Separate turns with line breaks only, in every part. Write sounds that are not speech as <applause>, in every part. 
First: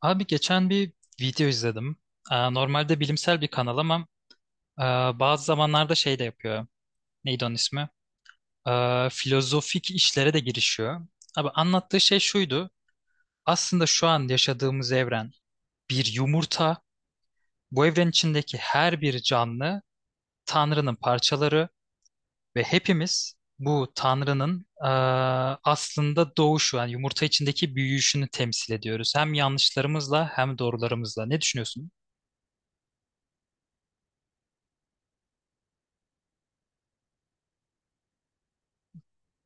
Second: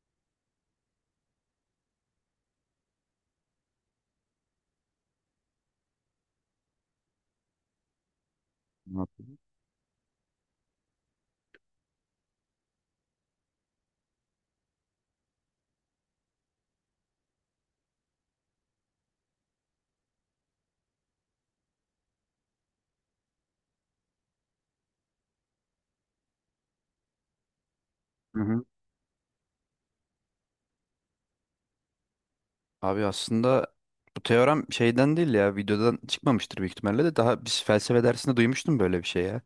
Abi geçen bir video izledim. Normalde bilimsel bir kanal ama e, bazı zamanlarda şey de yapıyor. Neydi onun ismi?
Ne yapayım?
Filozofik işlere de girişiyor. Abi anlattığı şey şuydu. Aslında şu an yaşadığımız evren bir yumurta. Bu evren içindeki her bir canlı Tanrı'nın parçaları ve hepimiz bu Tanrı'nın aslında doğuşu, yani yumurta içindeki büyüyüşünü
Hı hı.
temsil ediyoruz. Hem yanlışlarımızla hem doğrularımızla. Ne düşünüyorsun?
Abi aslında bu teorem şeyden değil ya, videodan çıkmamıştır büyük ihtimalle de, daha biz felsefe dersinde duymuştum böyle bir şey ya.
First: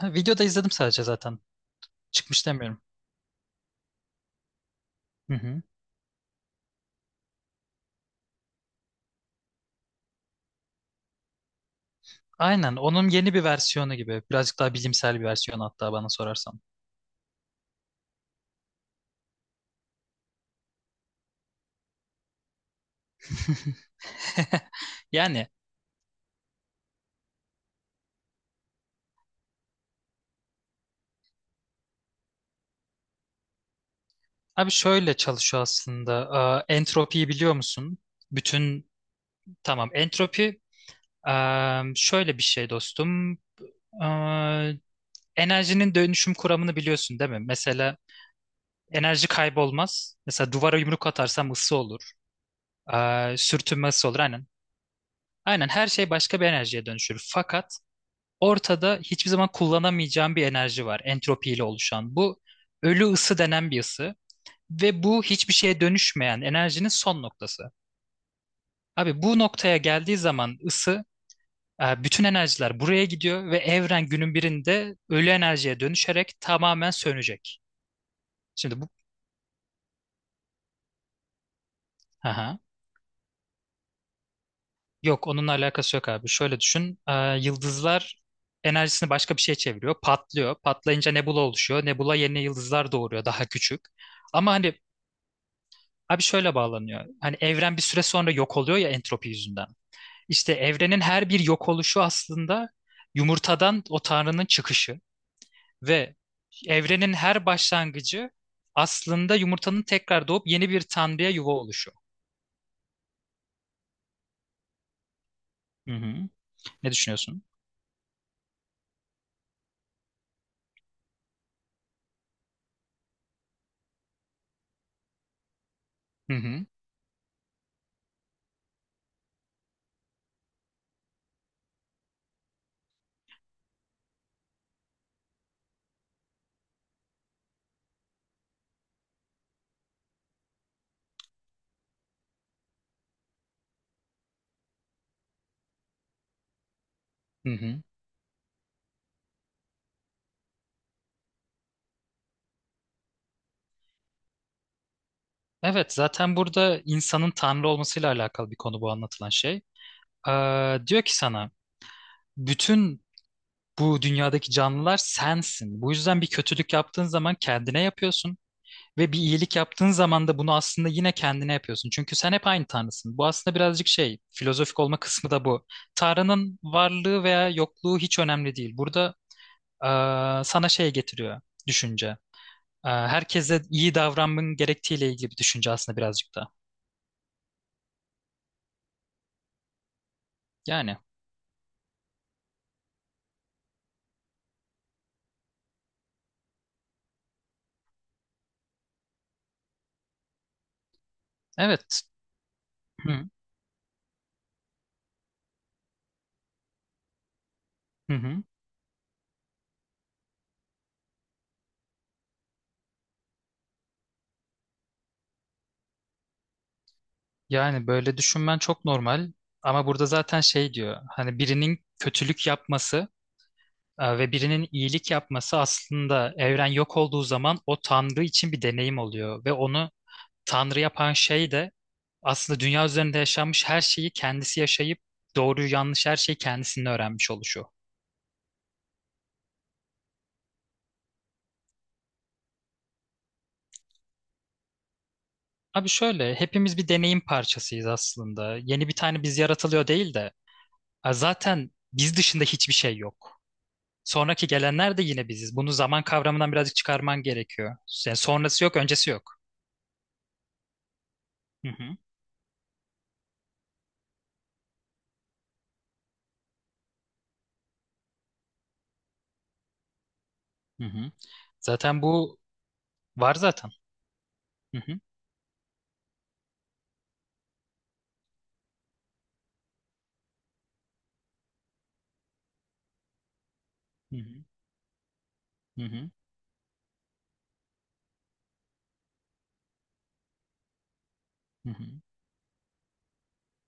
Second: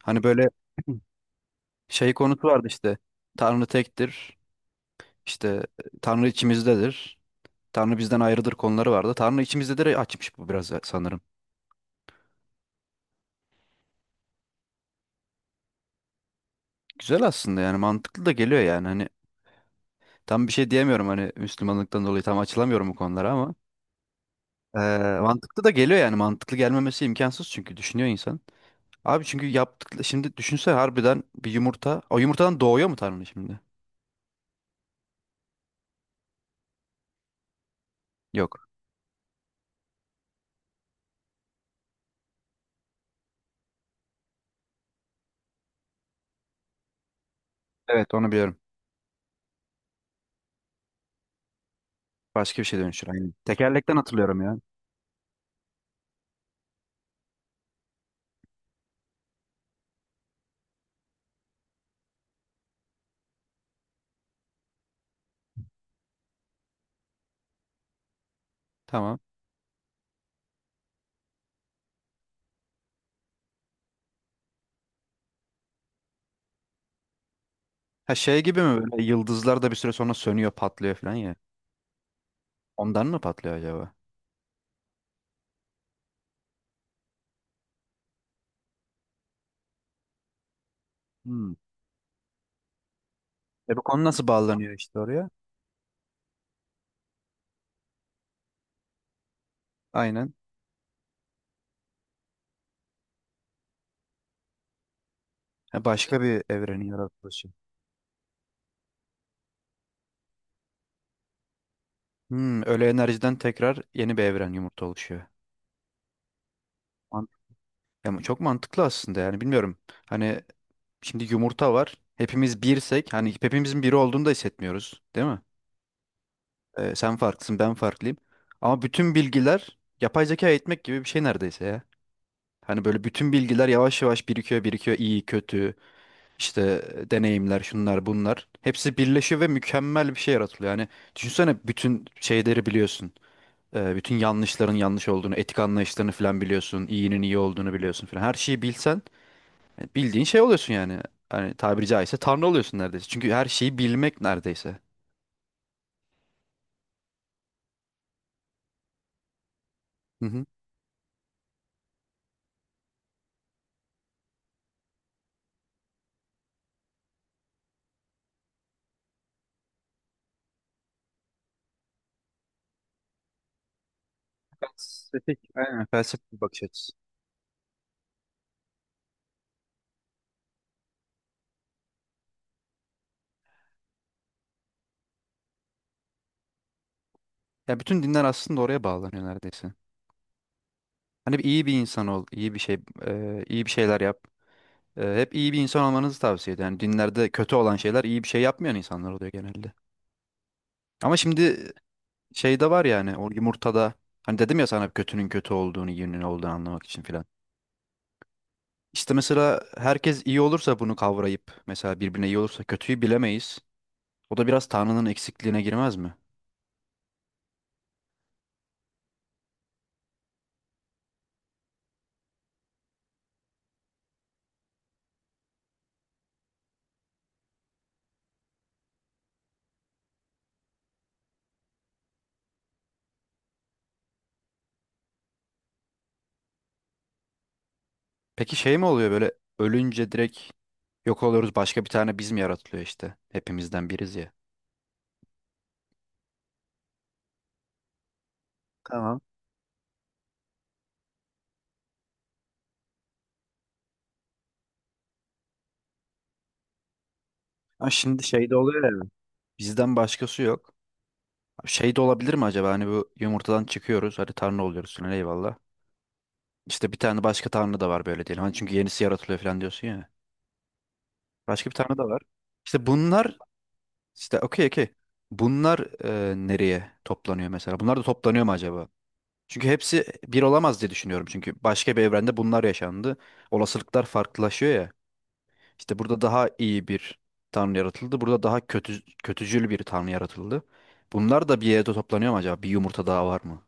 Ha,
Hani
videoda
böyle
izledim sadece zaten.
<clears throat> şey
Çıkmış
konusu vardı,
demiyorum.
işte Tanrı tektir,
Hı hı.
işte Tanrı içimizdedir, Tanrı bizden ayrıdır konuları vardı. Tanrı içimizdedir açmış bu biraz sanırım.
Aynen, onun yeni bir versiyonu gibi. Birazcık daha bilimsel bir versiyonu hatta bana sorarsan.
Güzel aslında, yani mantıklı da geliyor, yani hani tam bir şey diyemiyorum, hani Müslümanlıktan dolayı tam açılamıyorum bu konulara ama
<laughs> Yani
mantıklı da geliyor yani, mantıklı gelmemesi imkansız çünkü düşünüyor insan. Abi çünkü yaptıkları, şimdi düşünsene harbiden bir yumurta. O yumurtadan doğuyor mu Tanrı şimdi?
abi şöyle çalışıyor aslında. Aa, entropiyi biliyor musun?
Yok.
Bütün tamam, entropi. Aa, şöyle bir şey dostum. Aa, enerjinin dönüşüm kuramını biliyorsun değil mi? Mesela
Evet, onu biliyorum.
enerji kaybolmaz. Mesela duvara yumruk atarsam ısı olur.
Başka bir şey dönüşür. Aynen.
Aa, sürtünme
Tekerlekten
ısı olur
hatırlıyorum
aynen.
ya.
Aynen, her şey başka bir enerjiye dönüşür. Fakat ortada hiçbir zaman kullanamayacağım bir enerji var entropiyle oluşan. Bu ölü ısı denen bir ısı ve bu hiçbir şeye dönüşmeyen enerjinin son noktası.
Tamam.
Abi bu noktaya geldiği zaman ısı, bütün enerjiler buraya gidiyor ve evren günün birinde ölü enerjiye dönüşerek tamamen sönecek.
Ha, şey gibi
Şimdi
mi,
bu.
böyle yıldızlar da bir süre sonra sönüyor patlıyor falan ya.
Aha.
Ondan mı patlıyor acaba?
Yok, onunla alakası yok abi. Şöyle düşün. Yıldızlar enerjisini başka bir şeye çeviriyor. Patlıyor. Patlayınca nebula
Hmm.
oluşuyor. Nebula yeni yıldızlar doğuruyor, daha
E,
küçük.
bu konu nasıl
Ama
bağlanıyor
hani,
işte oraya?
abi şöyle bağlanıyor. Hani evren bir süre sonra yok oluyor ya entropi yüzünden.
Aynen.
İşte evrenin her bir yok oluşu aslında yumurtadan o tanrının çıkışı
Ha,
ve
başka bir evrenin
evrenin her
yaratılışı.
başlangıcı aslında yumurtanın tekrar doğup yeni bir tanrıya yuva oluşu.
Hmm, öyle enerjiden tekrar yeni bir evren yumurta oluşuyor.
Hı hı. Ne
Man-
düşünüyorsun?
Ya, çok mantıklı aslında, yani bilmiyorum. Hani şimdi yumurta var. Hepimiz birsek, hani hepimizin biri olduğunu da hissetmiyoruz, değil mi?
Hı hı.
Sen farklısın, ben farklıyım. Ama bütün bilgiler yapay zeka eğitmek gibi bir şey neredeyse ya. Hani böyle bütün bilgiler yavaş yavaş birikiyor, birikiyor. İyi, kötü, işte e, deneyimler, şunlar, bunlar. Hepsi birleşiyor ve mükemmel bir şey yaratılıyor. Yani düşünsene, bütün şeyleri biliyorsun. Bütün yanlışların yanlış olduğunu, etik anlayışlarını falan biliyorsun. İyinin iyi
Hı
olduğunu
hı.
biliyorsun falan. Her şeyi bilsen, bildiğin şey oluyorsun yani. Hani tabiri caizse tanrı oluyorsun neredeyse. Çünkü her şeyi bilmek neredeyse.
Evet, zaten burada insanın tanrı olmasıyla alakalı bir konu bu anlatılan şey.
Hı hı.
Diyor ki sana bütün bu dünyadaki canlılar sensin. Bu yüzden bir kötülük yaptığın zaman kendine yapıyorsun. Ve bir iyilik yaptığın zaman da bunu aslında yine kendine yapıyorsun. Çünkü sen hep aynı Tanrısın. Bu aslında birazcık şey, filozofik olma kısmı
Felsefik,
da bu.
aynen felsefik bir
Tanrı'nın
bakış açısı.
varlığı veya yokluğu hiç önemli değil. Burada sana şey getiriyor, düşünce. Herkese iyi davranmanın gerektiğiyle ilgili bir düşünce aslında birazcık da.
Ya bütün dinler aslında oraya bağlanıyor neredeyse.
Yani
Hani bir iyi bir insan ol, iyi bir şey, e, iyi bir şeyler yap. E, hep iyi bir insan olmanızı tavsiye ediyor. Yani dinlerde kötü olan şeyler iyi bir şey yapmayan insanlar oluyor genelde. Ama şimdi
evet.
şey de var
Hı,
yani, o yumurtada, hani dedim ya sana kötünün kötü olduğunu, iyinin olduğunu anlamak için filan.
hı, hı.
İşte mesela herkes iyi olursa, bunu kavrayıp mesela birbirine iyi olursa kötüyü bilemeyiz. O da biraz Tanrı'nın eksikliğine girmez mi?
Yani böyle düşünmen çok normal. Ama burada zaten şey diyor. Hani birinin kötülük yapması, ve birinin iyilik yapması aslında evren yok olduğu zaman o Tanrı için bir deneyim oluyor. Ve onu Tanrı yapan şey de aslında dünya üzerinde yaşanmış her şeyi kendisi yaşayıp doğruyu yanlış her şeyi kendisinin öğrenmiş oluşu.
Peki şey mi oluyor böyle, ölünce direkt yok oluyoruz, başka bir tane biz mi yaratılıyor işte? Hepimizden biriz ya.
Abi şöyle, hepimiz bir deneyim parçasıyız aslında. Yeni bir
Tamam.
tane biz yaratılıyor değil de, zaten biz dışında hiçbir şey yok. Sonraki gelenler de yine biziz. Bunu zaman kavramından birazcık çıkarman gerekiyor.
Ha
Yani
şimdi şey de
sonrası yok,
oluyor ya.
öncesi yok.
Bizden başkası yok.
Hı
Şey
hı,
de olabilir mi acaba, hani bu yumurtadan çıkıyoruz, hadi Tanrı oluyoruz falan, eyvallah. İşte bir tane başka Tanrı da var böyle diyelim. Hani çünkü yenisi yaratılıyor falan diyorsun ya.
hı hı.
Başka bir Tanrı
Zaten
da var.
bu
İşte
var
bunlar,
zaten.
işte okey
Hı
okey.
hı.
Bunlar e, nereye toplanıyor mesela? Bunlar da toplanıyor mu acaba? Çünkü hepsi bir olamaz diye düşünüyorum. Çünkü başka bir evrende bunlar yaşandı. Olasılıklar
Hı hı,
farklılaşıyor ya.
hı
İşte
hı,
burada daha iyi bir tanrı yaratıldı. Burada daha kötü, kötücül bir tanrı yaratıldı. Bunlar da bir
hı hı.
yerde toplanıyor mu acaba? Bir yumurta daha var mı?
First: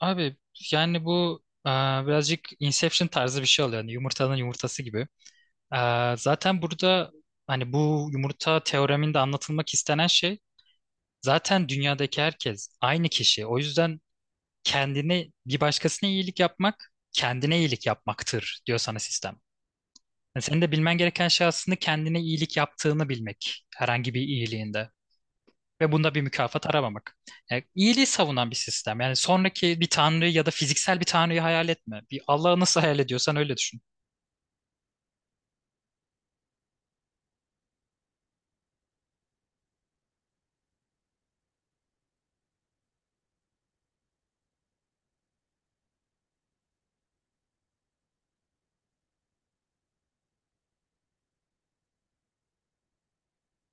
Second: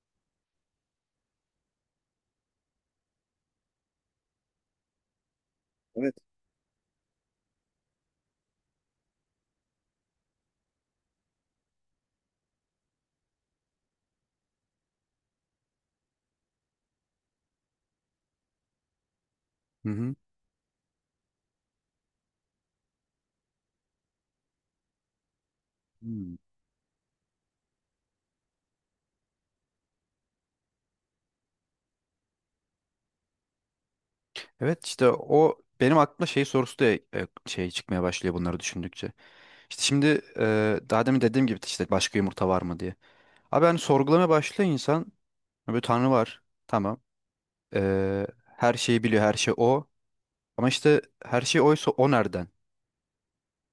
Abi yani bu, birazcık Inception tarzı bir şey oluyor. Yani yumurtanın yumurtası gibi. E,
Evet.
zaten burada hani bu yumurta teoreminde anlatılmak istenen şey zaten dünyadaki herkes aynı kişi. O yüzden kendine bir başkasına iyilik yapmak kendine iyilik yapmaktır diyor sana sistem.
Hı hı.
Yani senin de bilmen gereken şey aslında kendine iyilik yaptığını bilmek herhangi bir iyiliğinde. Ve bunda bir
Hmm.
mükafat aramamak. Yani iyiliği savunan bir sistem. Yani sonraki bir tanrıyı ya da fiziksel bir tanrıyı hayal etme. Bir Allah'ı nasıl hayal ediyorsan öyle düşün.
Evet işte o benim aklıma şey sorusu da e, şey çıkmaya başlıyor bunları düşündükçe. İşte şimdi e, daha demin dediğim gibi işte başka yumurta var mı diye. Abi hani sorgulamaya başlıyor insan. Böyle Tanrı var. Tamam. E, her şeyi biliyor. Her şey o. Ama işte her şey oysa o nereden,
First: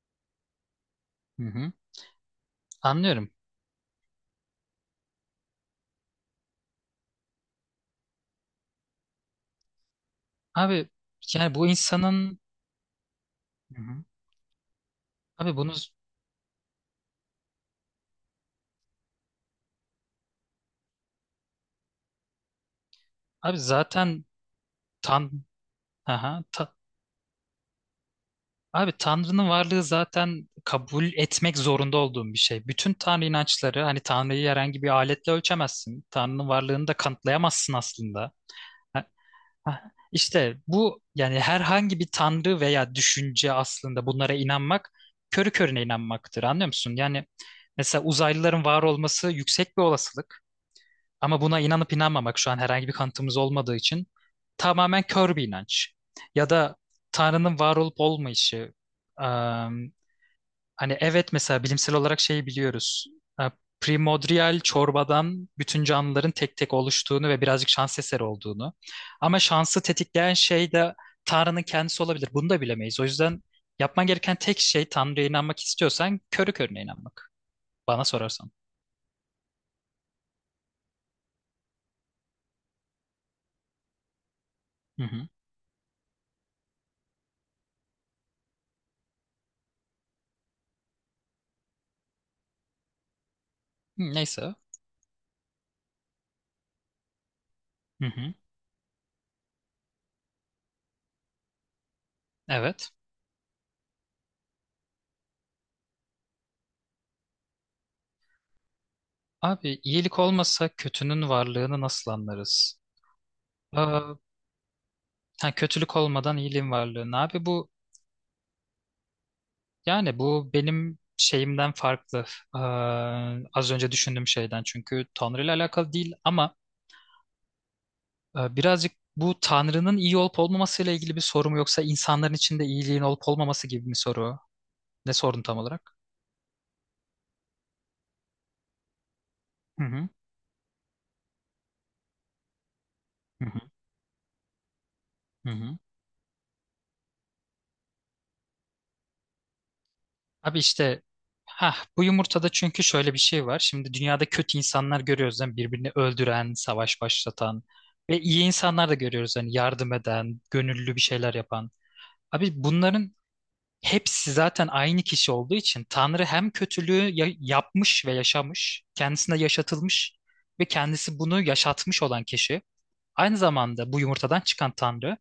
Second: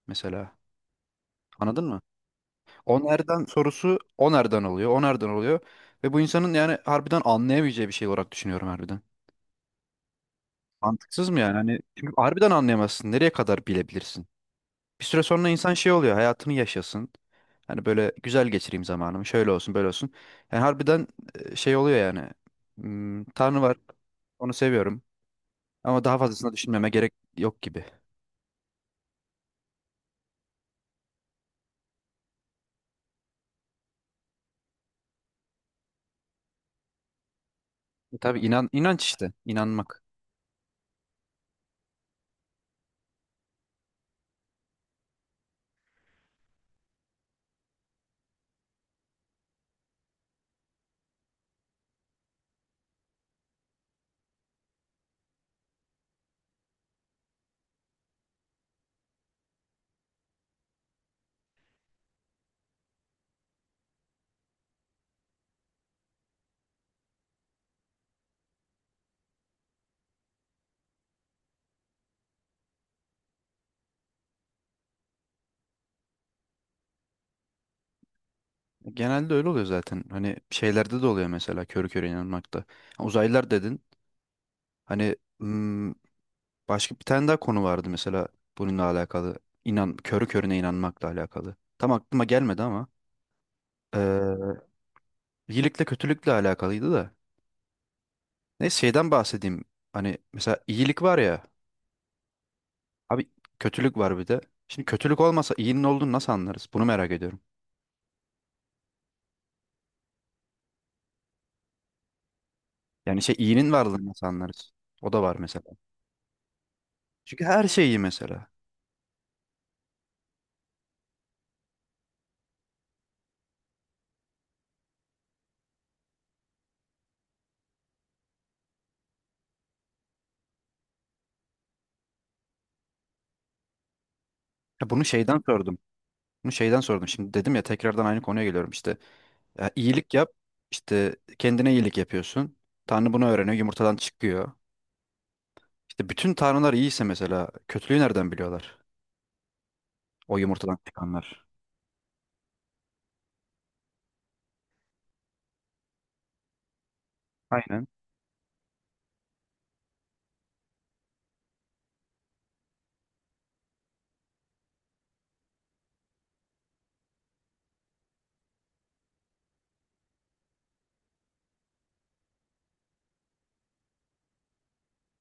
mesela.
Hı hı.
Anladın mı? O
Anlıyorum.
nereden sorusu, o nereden oluyor, o nereden oluyor. Ve bu insanın yani harbiden anlayamayacağı bir şey olarak düşünüyorum harbiden.
Abi
Mantıksız mı yani?
yani bu
Hani çünkü
insanın
harbiden anlayamazsın. Nereye kadar
Hı hı.
bilebilirsin? Bir süre sonra
abi bunu
insan şey oluyor, hayatını yaşasın. Hani böyle güzel geçireyim zamanımı, şöyle olsun, böyle olsun. Yani harbiden e, şey oluyor yani. Hmm,
abi
Tanrı var,
zaten
onu seviyorum.
tan
Ama daha
Aha,
fazlasını
ta-
düşünmeme gerek yok gibi.
abi Tanrı'nın varlığı zaten kabul etmek zorunda olduğum bir şey. Bütün Tanrı inançları hani Tanrı'yı herhangi bir aletle ölçemezsin. Tanrı'nın varlığını da kanıtlayamazsın
E
aslında.
tabii, inan, inanç işte,
Hah,
inanmak.
İşte bu yani herhangi bir tanrı veya düşünce aslında bunlara inanmak körü körüne inanmaktır, anlıyor musun? Yani mesela uzaylıların var olması yüksek bir olasılık ama buna inanıp inanmamak şu an herhangi bir kanıtımız olmadığı için tamamen kör bir inanç. Ya da tanrının var olup olmayışı. Hani evet mesela bilimsel olarak şeyi biliyoruz. Ha, primordial çorbadan bütün canlıların tek tek oluştuğunu ve birazcık şans eseri olduğunu. Ama şansı tetikleyen şey de Tanrı'nın kendisi olabilir. Bunu da bilemeyiz. O yüzden yapman gereken tek şey, Tanrı'ya inanmak istiyorsan körü körüne inanmak. Bana sorarsan.
Genelde öyle oluyor zaten. Hani şeylerde de oluyor mesela, körü körü inanmakta. Ha, Uzaylılar dedin.
Hı
Hani
hı. Hı.
hmm, başka bir tane daha konu vardı mesela bununla alakalı. İnan, körü körüne inanmakla alakalı. Tam aklıma gelmedi ama
Neyse.
eee, iyilikle kötülükle alakalıydı da.
Hı hı.
Neyse, şeyden bahsedeyim. Hani mesela iyilik var ya.
Evet.
Abi kötülük var bir de. Şimdi kötülük olmasa iyinin olduğunu nasıl anlarız? Bunu merak ediyorum.
Abi iyilik olmasa kötünün varlığını nasıl anlarız?
Yani şey, iyinin varlığını
Aa,
nasıl anlarız? O da var
ha,
mesela.
kötülük olmadan iyiliğin varlığını.
Çünkü
Abi
her
bu
şey iyi mesela.
Yani bu benim şeyimden farklı. Ee, Az önce düşündüğüm şeyden, çünkü Tanrı ile alakalı değil ama birazcık bu Tanrı'nın iyi olup olmamasıyla ilgili bir soru mu, yoksa insanların içinde iyiliğin olup olmaması gibi bir soru?
Ya bunu
Ne
şeyden
sordun tam
sordum.
olarak?
Bunu şeyden sordum. Şimdi dedim ya, tekrardan aynı konuya geliyorum işte. Ya,
Hı hı.
iyilik yap. İşte kendine iyilik yapıyorsun. Tanrı bunu
Hı
öğreniyor.
hı.
Yumurtadan çıkıyor.
Hı hı.
İşte bütün tanrılar iyiyse mesela kötülüğü nereden biliyorlar? O
Abi
yumurtadan
işte,
çıkanlar.
ha, bu yumurtada çünkü şöyle bir şey var. Şimdi dünyada kötü insanlar görüyoruz, yani birbirini öldüren, savaş başlatan
Aynen.
ve iyi insanlar da görüyoruz, hani yardım eden, gönüllü bir şeyler yapan. Abi bunların hepsi zaten aynı kişi olduğu için Tanrı hem kötülüğü yapmış ve yaşamış, kendisine yaşatılmış ve kendisi bunu yaşatmış olan kişi. Aynı zamanda bu yumurtadan çıkan Tanrı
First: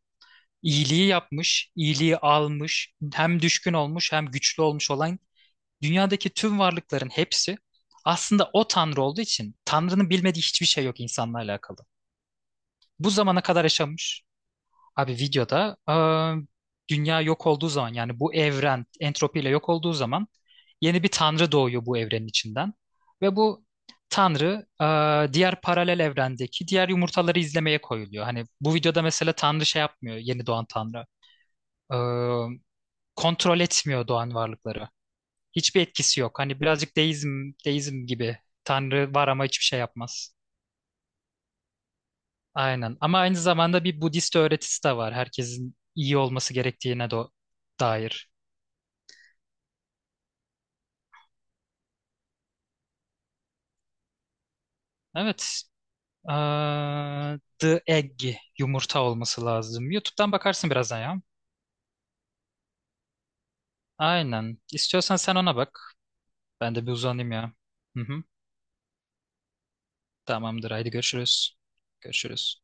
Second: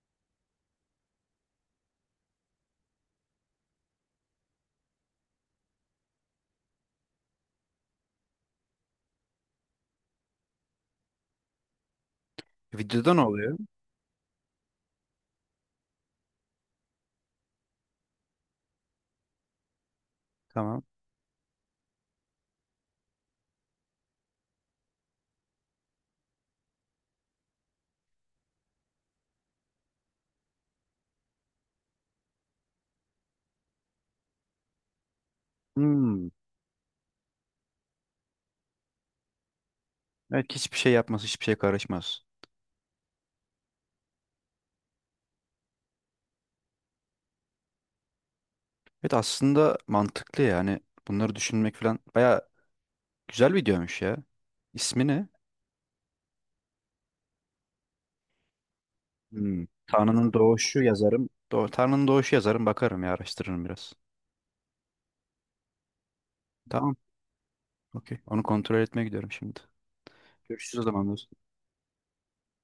iyiliği yapmış, iyiliği almış, hem düşkün olmuş hem güçlü olmuş olan dünyadaki tüm varlıkların hepsi aslında o Tanrı olduğu için Tanrı'nın bilmediği hiçbir şey yok insanla alakalı. Bu
Videoda ne
zamana
oluyor?
kadar yaşamış, abi videoda dünya yok olduğu zaman, yani bu evren entropiyle yok olduğu zaman
Tamam.
yeni bir tanrı doğuyor bu evrenin içinden. Ve bu tanrı diğer paralel evrendeki diğer yumurtaları izlemeye koyuluyor. Hani bu videoda mesela tanrı şey yapmıyor, yeni doğan tanrı. Eee, Kontrol etmiyor doğan varlıkları. Hiçbir etkisi
Hmm.
yok. Hani birazcık deizm gibi, tanrı var ama hiçbir şey yapmaz.
Evet, hiçbir şey yapmaz, hiçbir şey karışmaz.
Aynen. Ama aynı zamanda bir Budist öğretisi de var. Herkesin iyi olması gerektiğine de dair.
Evet aslında mantıklı yani. Bunları düşünmek falan baya güzel videoymuş ya. İsmi ne?
Evet. Aa, The Egg, yumurta olması
Hmm.
lazım.
Tanrı'nın
YouTube'dan bakarsın
Doğuşu
birazdan ya.
yazarım. Tanrı'nın Doğuşu yazarım, bakarım ya, araştırırım biraz.
Aynen. İstiyorsan sen ona bak. Ben de bir
Tamam.
uzanayım ya. Hı
Okey.
hı.
Onu kontrol etmeye gidiyorum şimdi.
Tamamdır.
Görüşürüz o
Haydi
zaman.
görüşürüz. Görüşürüz.